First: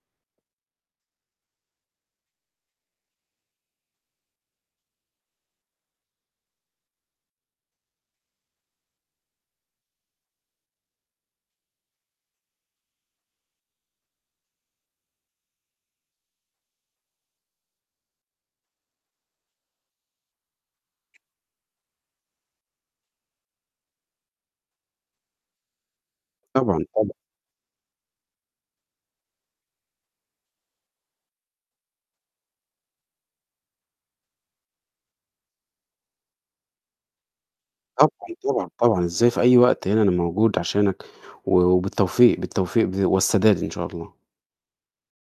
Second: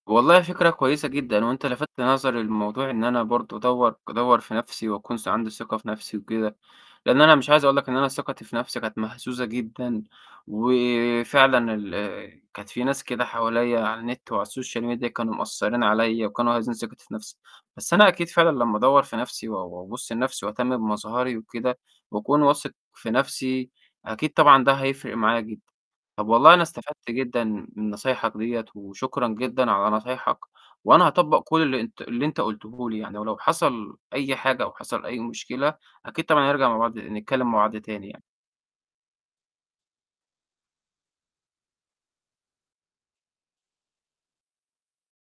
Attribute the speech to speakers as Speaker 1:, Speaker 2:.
Speaker 1: والله فكرة كويسة جدًا، هو أنت لفت نظري لموضوع إن أنا برضو أدوّر أدوّر في نَفْسي وأكون عندي ثقة في نَفْسي وكده، لإن أنا مش عايز أقول لك إن أنا ثقتي في نَفْسي كانت مهزوزة جدًا، وفعلًا ال كانت في ناس كده حواليا على النت وعلى الSocial Media كانوا مأثرين عليا وكانوا هازّين ثقتي في نَفْسي، بس أنا أكيد فعلًا لما أدوّر في نَفْسي و وأبُص لنَفْسي وأهتم بمظهري وكده وأكون واثق في نَفْسي، أكيد طبعًا ده هيفرق معايا جدًا. طَب والله أنا
Speaker 2: طبعًا
Speaker 1: استفدت
Speaker 2: طبع
Speaker 1: جدًا من نصايحك ديّة وشكرا جدًا على نصايحك، وأنا هاطبّق كلّ اللي أنت اللي أنت قُلته لي يعني، ولو حصل أي حاجة أو حصل أي مشكلة أكيد طبعًا هنرجع مع بعض نتكلم مع بعض
Speaker 2: طبعًا،
Speaker 1: تاني يعني.
Speaker 2: طبعًا، طبعًا. إزاي؟ في أي وقت، هنا أنا موجود عشانك و وبالتوفيق بالتوفيق ب والسداد إن شاء الله.